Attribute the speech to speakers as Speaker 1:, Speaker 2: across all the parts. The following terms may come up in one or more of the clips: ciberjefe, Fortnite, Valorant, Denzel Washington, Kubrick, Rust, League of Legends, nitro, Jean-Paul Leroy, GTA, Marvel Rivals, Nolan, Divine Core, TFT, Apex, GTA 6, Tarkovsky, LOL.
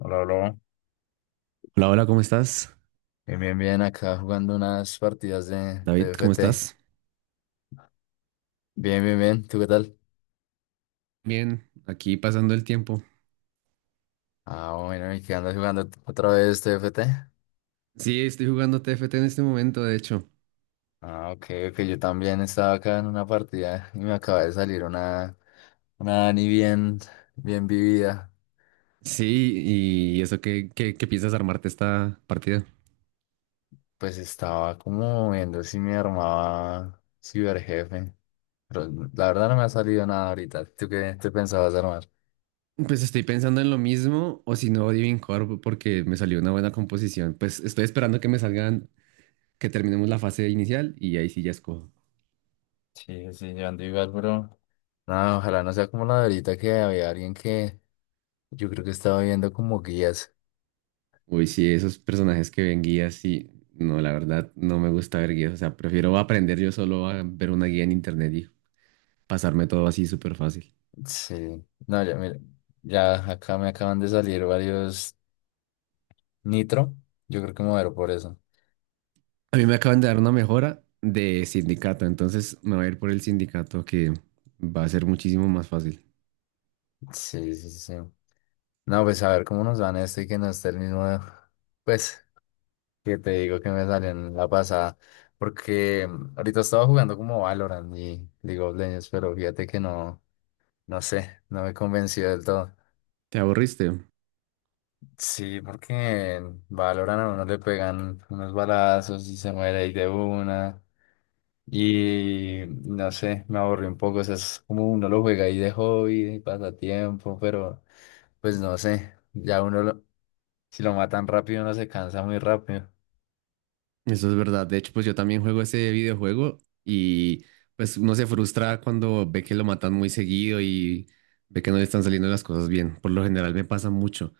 Speaker 1: Hola, hola.
Speaker 2: Hola, hola, ¿cómo estás?
Speaker 1: Bien, bien, bien. Acá jugando unas partidas de
Speaker 2: David, ¿cómo
Speaker 1: TFT.
Speaker 2: estás?
Speaker 1: Bien, bien, bien. ¿Tú qué tal?
Speaker 2: Bien, aquí pasando el tiempo.
Speaker 1: Ah, bueno, ¿y qué andas jugando otra vez TFT?
Speaker 2: Sí, estoy jugando T F T en este momento, de hecho.
Speaker 1: Ah, ok, ok. Yo también estaba acá en una partida y me acaba de salir una Dani bien vivida.
Speaker 2: Sí, y eso, ¿qué piensas armarte esta partida?
Speaker 1: Pues estaba como viendo si me armaba ciberjefe. Pero la verdad no me ha salido nada ahorita. ¿Tú qué te pensabas armar?
Speaker 2: Pues estoy pensando en lo mismo, o si no, Divine Core, porque me salió una buena composición. Pues estoy esperando que me salgan, que terminemos la fase inicial y ahí sí ya escojo.
Speaker 1: Sí, sí, yo ando igual, bro. No, ojalá no sea como la de ahorita que había alguien que... Yo creo que estaba viendo como guías.
Speaker 2: Uy, sí, esos personajes que ven guías, sí. No, la verdad, no me gusta ver guías. O sea, prefiero aprender yo solo a ver una guía en internet y pasarme todo así súper fácil.
Speaker 1: Sí. No, ya, mira, ya acá me acaban de salir varios nitro. Yo creo que me voy a ver por eso.
Speaker 2: A mí me acaban de dar una mejora de sindicato, entonces me voy a ir por el sindicato que va a ser muchísimo más fácil.
Speaker 1: Sí, sí, sí. No, pues a ver cómo nos van esto y que no esté el mismo. Pues, que te digo que me salió en la pasada. Porque ahorita estaba jugando como Valorant y League of Legends, pero fíjate que no, no sé, no me convenció del todo.
Speaker 2: ¿Te aburriste?
Speaker 1: Sí, porque en Valorant a uno le pegan unos balazos y se muere ahí de una. Y no sé, me aburrí un poco. O sea, es como uno lo juega ahí de hobby, de pasatiempo, pero pues no sé. Ya uno, si lo matan rápido, uno se cansa muy rápido.
Speaker 2: Eso es verdad. De hecho, pues yo también juego ese videojuego y pues uno se frustra cuando ve que lo matan muy seguido y ve que no le están saliendo las cosas bien. Por lo general me pasa mucho.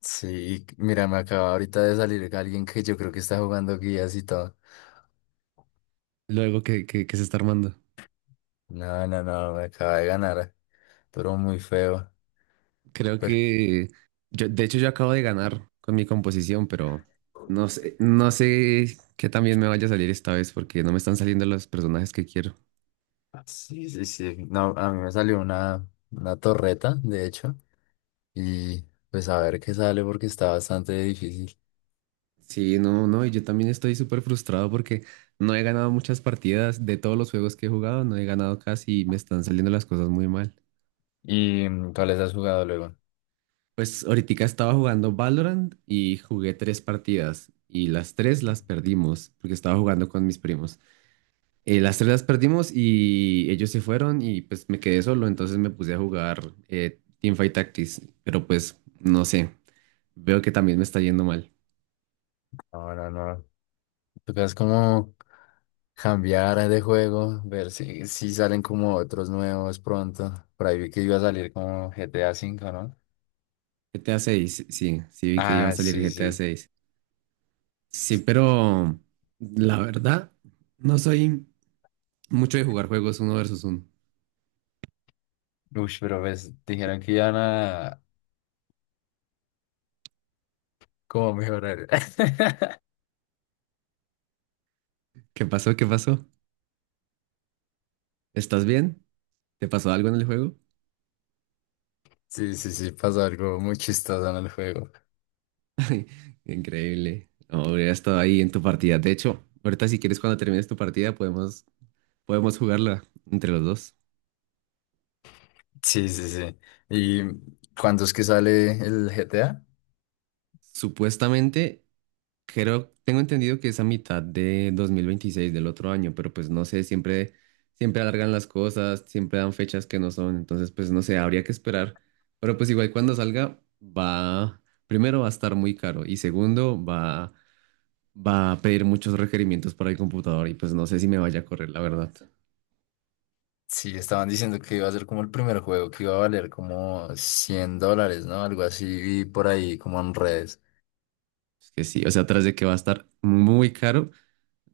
Speaker 1: Sí, mira, me acaba ahorita de salir alguien que yo creo que está jugando guías y todo.
Speaker 2: Luego que se está armando.
Speaker 1: No, no, no, me acaba de ganar. Pero muy feo.
Speaker 2: Creo
Speaker 1: Pero...
Speaker 2: que yo, de hecho, yo acabo de ganar con mi composición, pero no sé qué también me vaya a salir esta vez porque no me están saliendo los personajes que quiero.
Speaker 1: Sí, sí, sí. No, a mí me salió una torreta, de hecho. Y pues a ver qué sale porque está bastante difícil.
Speaker 2: Sí, no, no, y yo también estoy súper frustrado porque no he ganado muchas partidas de todos los juegos que he jugado, no he ganado casi y me están saliendo las cosas muy mal.
Speaker 1: ¿Y cuáles has jugado luego?
Speaker 2: Pues ahorita estaba jugando Valorant y jugué tres partidas y las tres las perdimos porque estaba jugando con mis primos. Las tres las perdimos y ellos se fueron y pues me quedé solo, entonces me puse a jugar Teamfight Tactics, pero pues no sé, veo que también me está yendo mal.
Speaker 1: No, no, no. Tocas como cambiar de juego, ver si salen como otros nuevos pronto. Por ahí vi que iba a salir como GTA 5, ¿no?
Speaker 2: GTA 6, sí, sí vi que iba a
Speaker 1: Ah,
Speaker 2: salir
Speaker 1: sí,
Speaker 2: GTA
Speaker 1: sí.
Speaker 2: 6. Sí, pero la verdad, no soy mucho de jugar juegos uno versus uno.
Speaker 1: Uy, pero pues dijeron que iban a como mejorar.
Speaker 2: ¿Qué pasó? ¿Qué pasó? ¿Estás bien? ¿Te pasó algo en el juego?
Speaker 1: Sí, sí, sí, pasa algo muy chistoso en el juego.
Speaker 2: Increíble. No, hubiera estado ahí en tu partida. De hecho, ahorita si quieres cuando termines tu partida podemos jugarla entre los dos.
Speaker 1: Sí, sí, sí. ¿Y cuándo es que sale el G T A?
Speaker 2: Supuestamente. Creo, tengo entendido que es a mitad de 2026 del otro año, pero pues no sé, siempre alargan las cosas, siempre dan fechas que no son, entonces pues no sé, habría que esperar. Pero pues igual cuando salga va, primero va a estar muy caro y segundo va, va a pedir muchos requerimientos para el computador y pues no sé si me vaya a correr, la verdad.
Speaker 1: Sí, estaban diciendo que iba a ser como el primer juego, que iba a valer como 100 dólares, ¿no? Algo así, y por ahí como en redes.
Speaker 2: Es que sí, o sea, tras de que va a estar muy caro,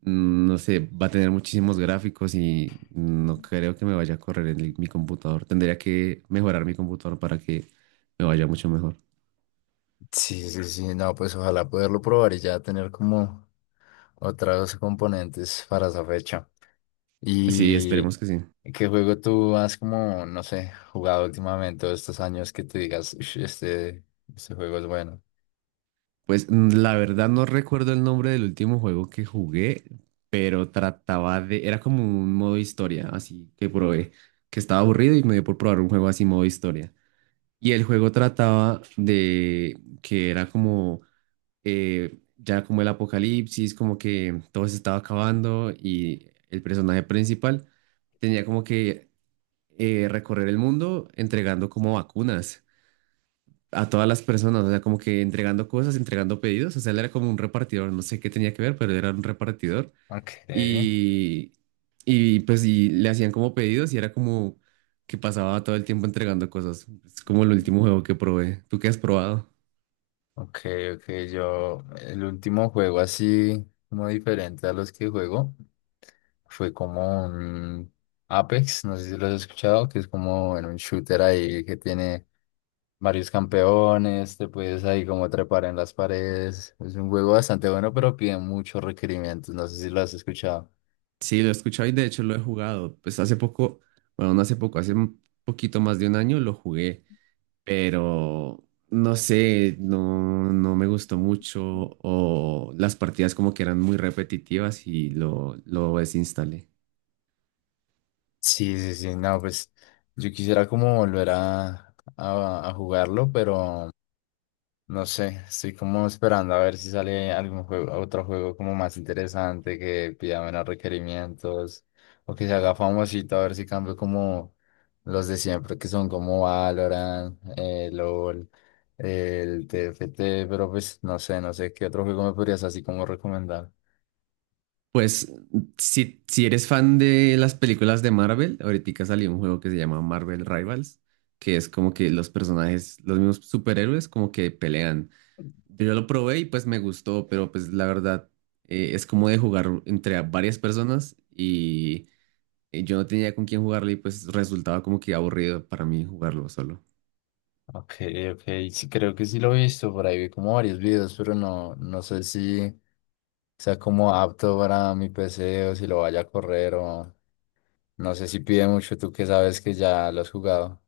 Speaker 2: no sé, va a tener muchísimos gráficos y no creo que me vaya a correr en el- mi computador. Tendría que mejorar mi computador para que me vaya mucho mejor.
Speaker 1: Sí, sí, sí, no, pues ojalá poderlo probar y ya tener como otros componentes para esa fecha.
Speaker 2: Sí,
Speaker 1: ¿Y
Speaker 2: esperemos que sí.
Speaker 1: qué juego tú has como, no sé, jugado últimamente o estos años que te digas, "Ush, este juego es bueno"?
Speaker 2: Pues la verdad no recuerdo el nombre del último juego que jugué, pero trataba de, era como un modo historia, así que probé, que estaba aburrido y me dio por probar un juego así modo historia. Y el juego trataba de que era como ya como el apocalipsis, como que todo se estaba acabando y el personaje principal tenía como que recorrer el mundo entregando como vacunas a todas las personas, o sea, como que entregando cosas, entregando pedidos, o sea, él era como un repartidor, no sé qué tenía que ver, pero era un repartidor
Speaker 1: Ok,
Speaker 2: y, y pues le hacían como pedidos y era como que pasaba todo el tiempo entregando cosas. Es como el último juego que probé. ¿Tú qué has probado?
Speaker 1: ok, ok, yo, el último juego así como diferente a los que juego fue como un Apex, no sé si lo has escuchado, que es como en un shooter ahí que tiene varios campeones, te puedes ahí como trepar en las paredes. Es un juego bastante bueno, pero pide muchos requerimientos. No sé si lo has escuchado.
Speaker 2: Sí, lo he escuchado y de hecho lo he jugado. Pues hace poco, bueno, no hace poco, hace un poquito más de un año lo jugué, pero no sé, no, no me gustó mucho o las partidas como que eran muy repetitivas y lo desinstalé.
Speaker 1: Sí, sí, sí, no, pues yo quisiera como volver a jugarlo, pero... No sé, estoy como esperando a ver si sale algún juego, otro juego como más interesante que pida menos requerimientos o que se haga famosito, a ver si cambio como los de siempre que son como Valorant, LOL, el T F T, pero pues no sé, no sé qué otro juego me podrías así como recomendar.
Speaker 2: Pues si, si eres fan de las películas de Marvel, ahorita salió un juego que se llama Marvel Rivals, que es como que los personajes, los mismos superhéroes como que pelean. Yo lo probé y pues me gustó, pero pues la verdad es como de jugar entre a varias personas y yo no tenía con quién jugarlo y pues resultaba como que aburrido para mí jugarlo solo.
Speaker 1: Ok, ok, sí creo que sí lo he visto, por ahí vi como varios videos, pero no, no sé si sea como apto para mi PC o si lo vaya a correr o... No sé si pide mucho, tú que sabes que ya lo has jugado.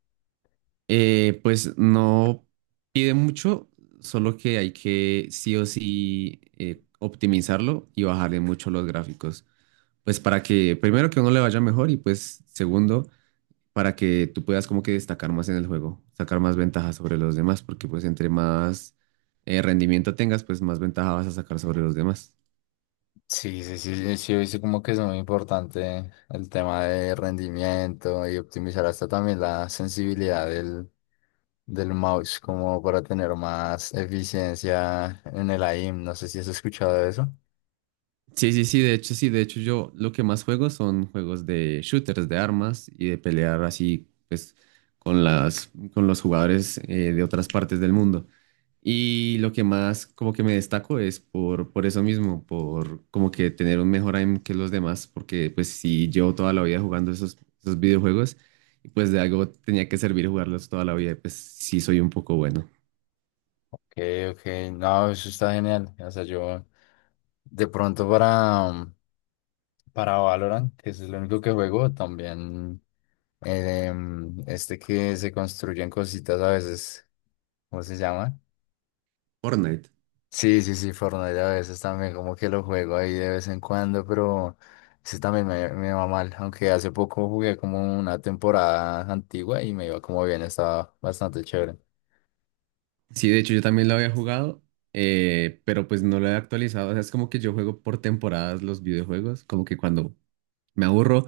Speaker 2: Pues no pide mucho, solo que hay que sí o sí optimizarlo y bajarle mucho los gráficos. Pues para que primero que uno le vaya mejor y pues segundo para que tú puedas como que destacar más en el juego, sacar más ventajas sobre los demás, porque pues entre más rendimiento tengas, pues más ventaja vas a sacar sobre los demás.
Speaker 1: Sí, sí, sí. Sí, sí, sí, como que es muy importante el tema de rendimiento y optimizar hasta también la sensibilidad del mouse, como para tener más eficiencia en el aim. No sé si has escuchado de eso.
Speaker 2: Sí, sí, sí, de hecho yo lo que más juego son juegos de shooters, de armas y de pelear así, pues, con con los jugadores de otras partes del mundo. Y lo que más como que me destaco es por eso mismo, por como que tener un mejor aim que los demás, porque pues si llevo toda la vida jugando esos videojuegos, y pues de algo tenía que servir jugarlos toda la vida, y pues sí soy un poco bueno.
Speaker 1: Ok, ok, no, eso está genial. O sea, yo de pronto para... Para Valorant, que es el único que juego, también este que se construyen cositas a veces, ¿cómo se llama?
Speaker 2: Fortnite.
Speaker 1: Sí, sí, sí, Fortnite a veces también como que lo juego ahí de vez en cuando, pero ese también me va mal, aunque hace poco jugué como una temporada antigua y me iba como bien, estaba bastante chévere.
Speaker 2: Sí, de hecho yo también lo había jugado, pero pues no lo he actualizado. O sea, es como que yo juego por temporadas los videojuegos, como que cuando me aburro,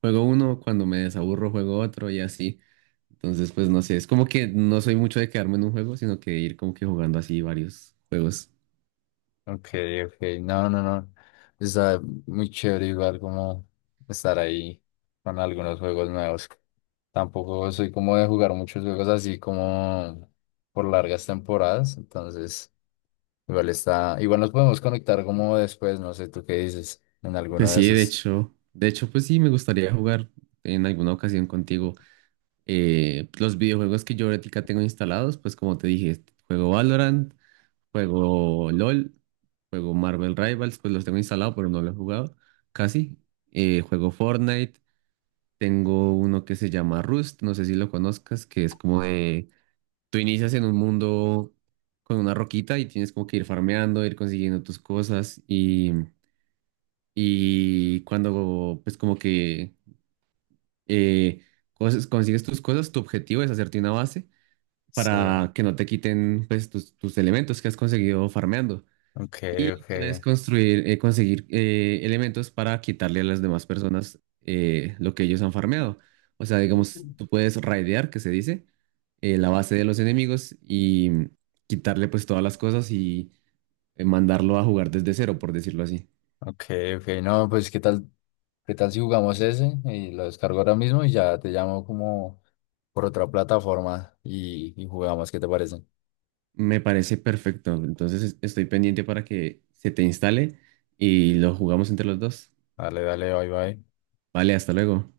Speaker 2: juego uno, cuando me desaburro, juego otro y así. Entonces, pues no sé, es como que no soy mucho de quedarme en un juego, sino que ir como que jugando así varios juegos.
Speaker 1: Ok, ok, no, no, no, está muy chévere igual como estar ahí con algunos juegos nuevos. Tampoco soy como de jugar muchos juegos así como por largas temporadas, entonces igual está, igual nos podemos conectar como después, no sé tú qué dices, en alguno
Speaker 2: Pues
Speaker 1: de
Speaker 2: sí, de
Speaker 1: esos.
Speaker 2: hecho, de hecho, pues sí, me gustaría jugar en alguna ocasión contigo los videojuegos que yo ahorita tengo instalados, pues como te dije, juego Valorant. Juego LOL, juego Marvel Rivals, pues los tengo instalado, pero no lo he jugado casi. Juego Fortnite, tengo uno que se llama Rust, no sé si lo conozcas, que es como de, tú inicias en un mundo con una roquita y tienes como que ir farmeando, ir consiguiendo tus cosas y cuando pues como que eh, cosas- consigues tus cosas, tu objetivo es hacerte una base
Speaker 1: Sí,
Speaker 2: para que no te quiten pues tus elementos que has conseguido farmeando.
Speaker 1: ok,
Speaker 2: Y
Speaker 1: ok.
Speaker 2: puedes construir, conseguir elementos para quitarle a las demás personas lo que ellos han farmeado. O sea, digamos, tú puedes raidear, que se dice, la base de los enemigos y quitarle pues todas las cosas y mandarlo a jugar desde cero, por decirlo así.
Speaker 1: Ok, ok, no, pues qué tal si jugamos ese y lo descargo ahora mismo y ya te llamo como por otra plataforma y jugamos, ¿qué te parece?
Speaker 2: Me parece perfecto. Entonces es- estoy pendiente para que se te instale y lo jugamos entre los dos.
Speaker 1: Dale, dale, bye, bye.
Speaker 2: Vale, hasta luego.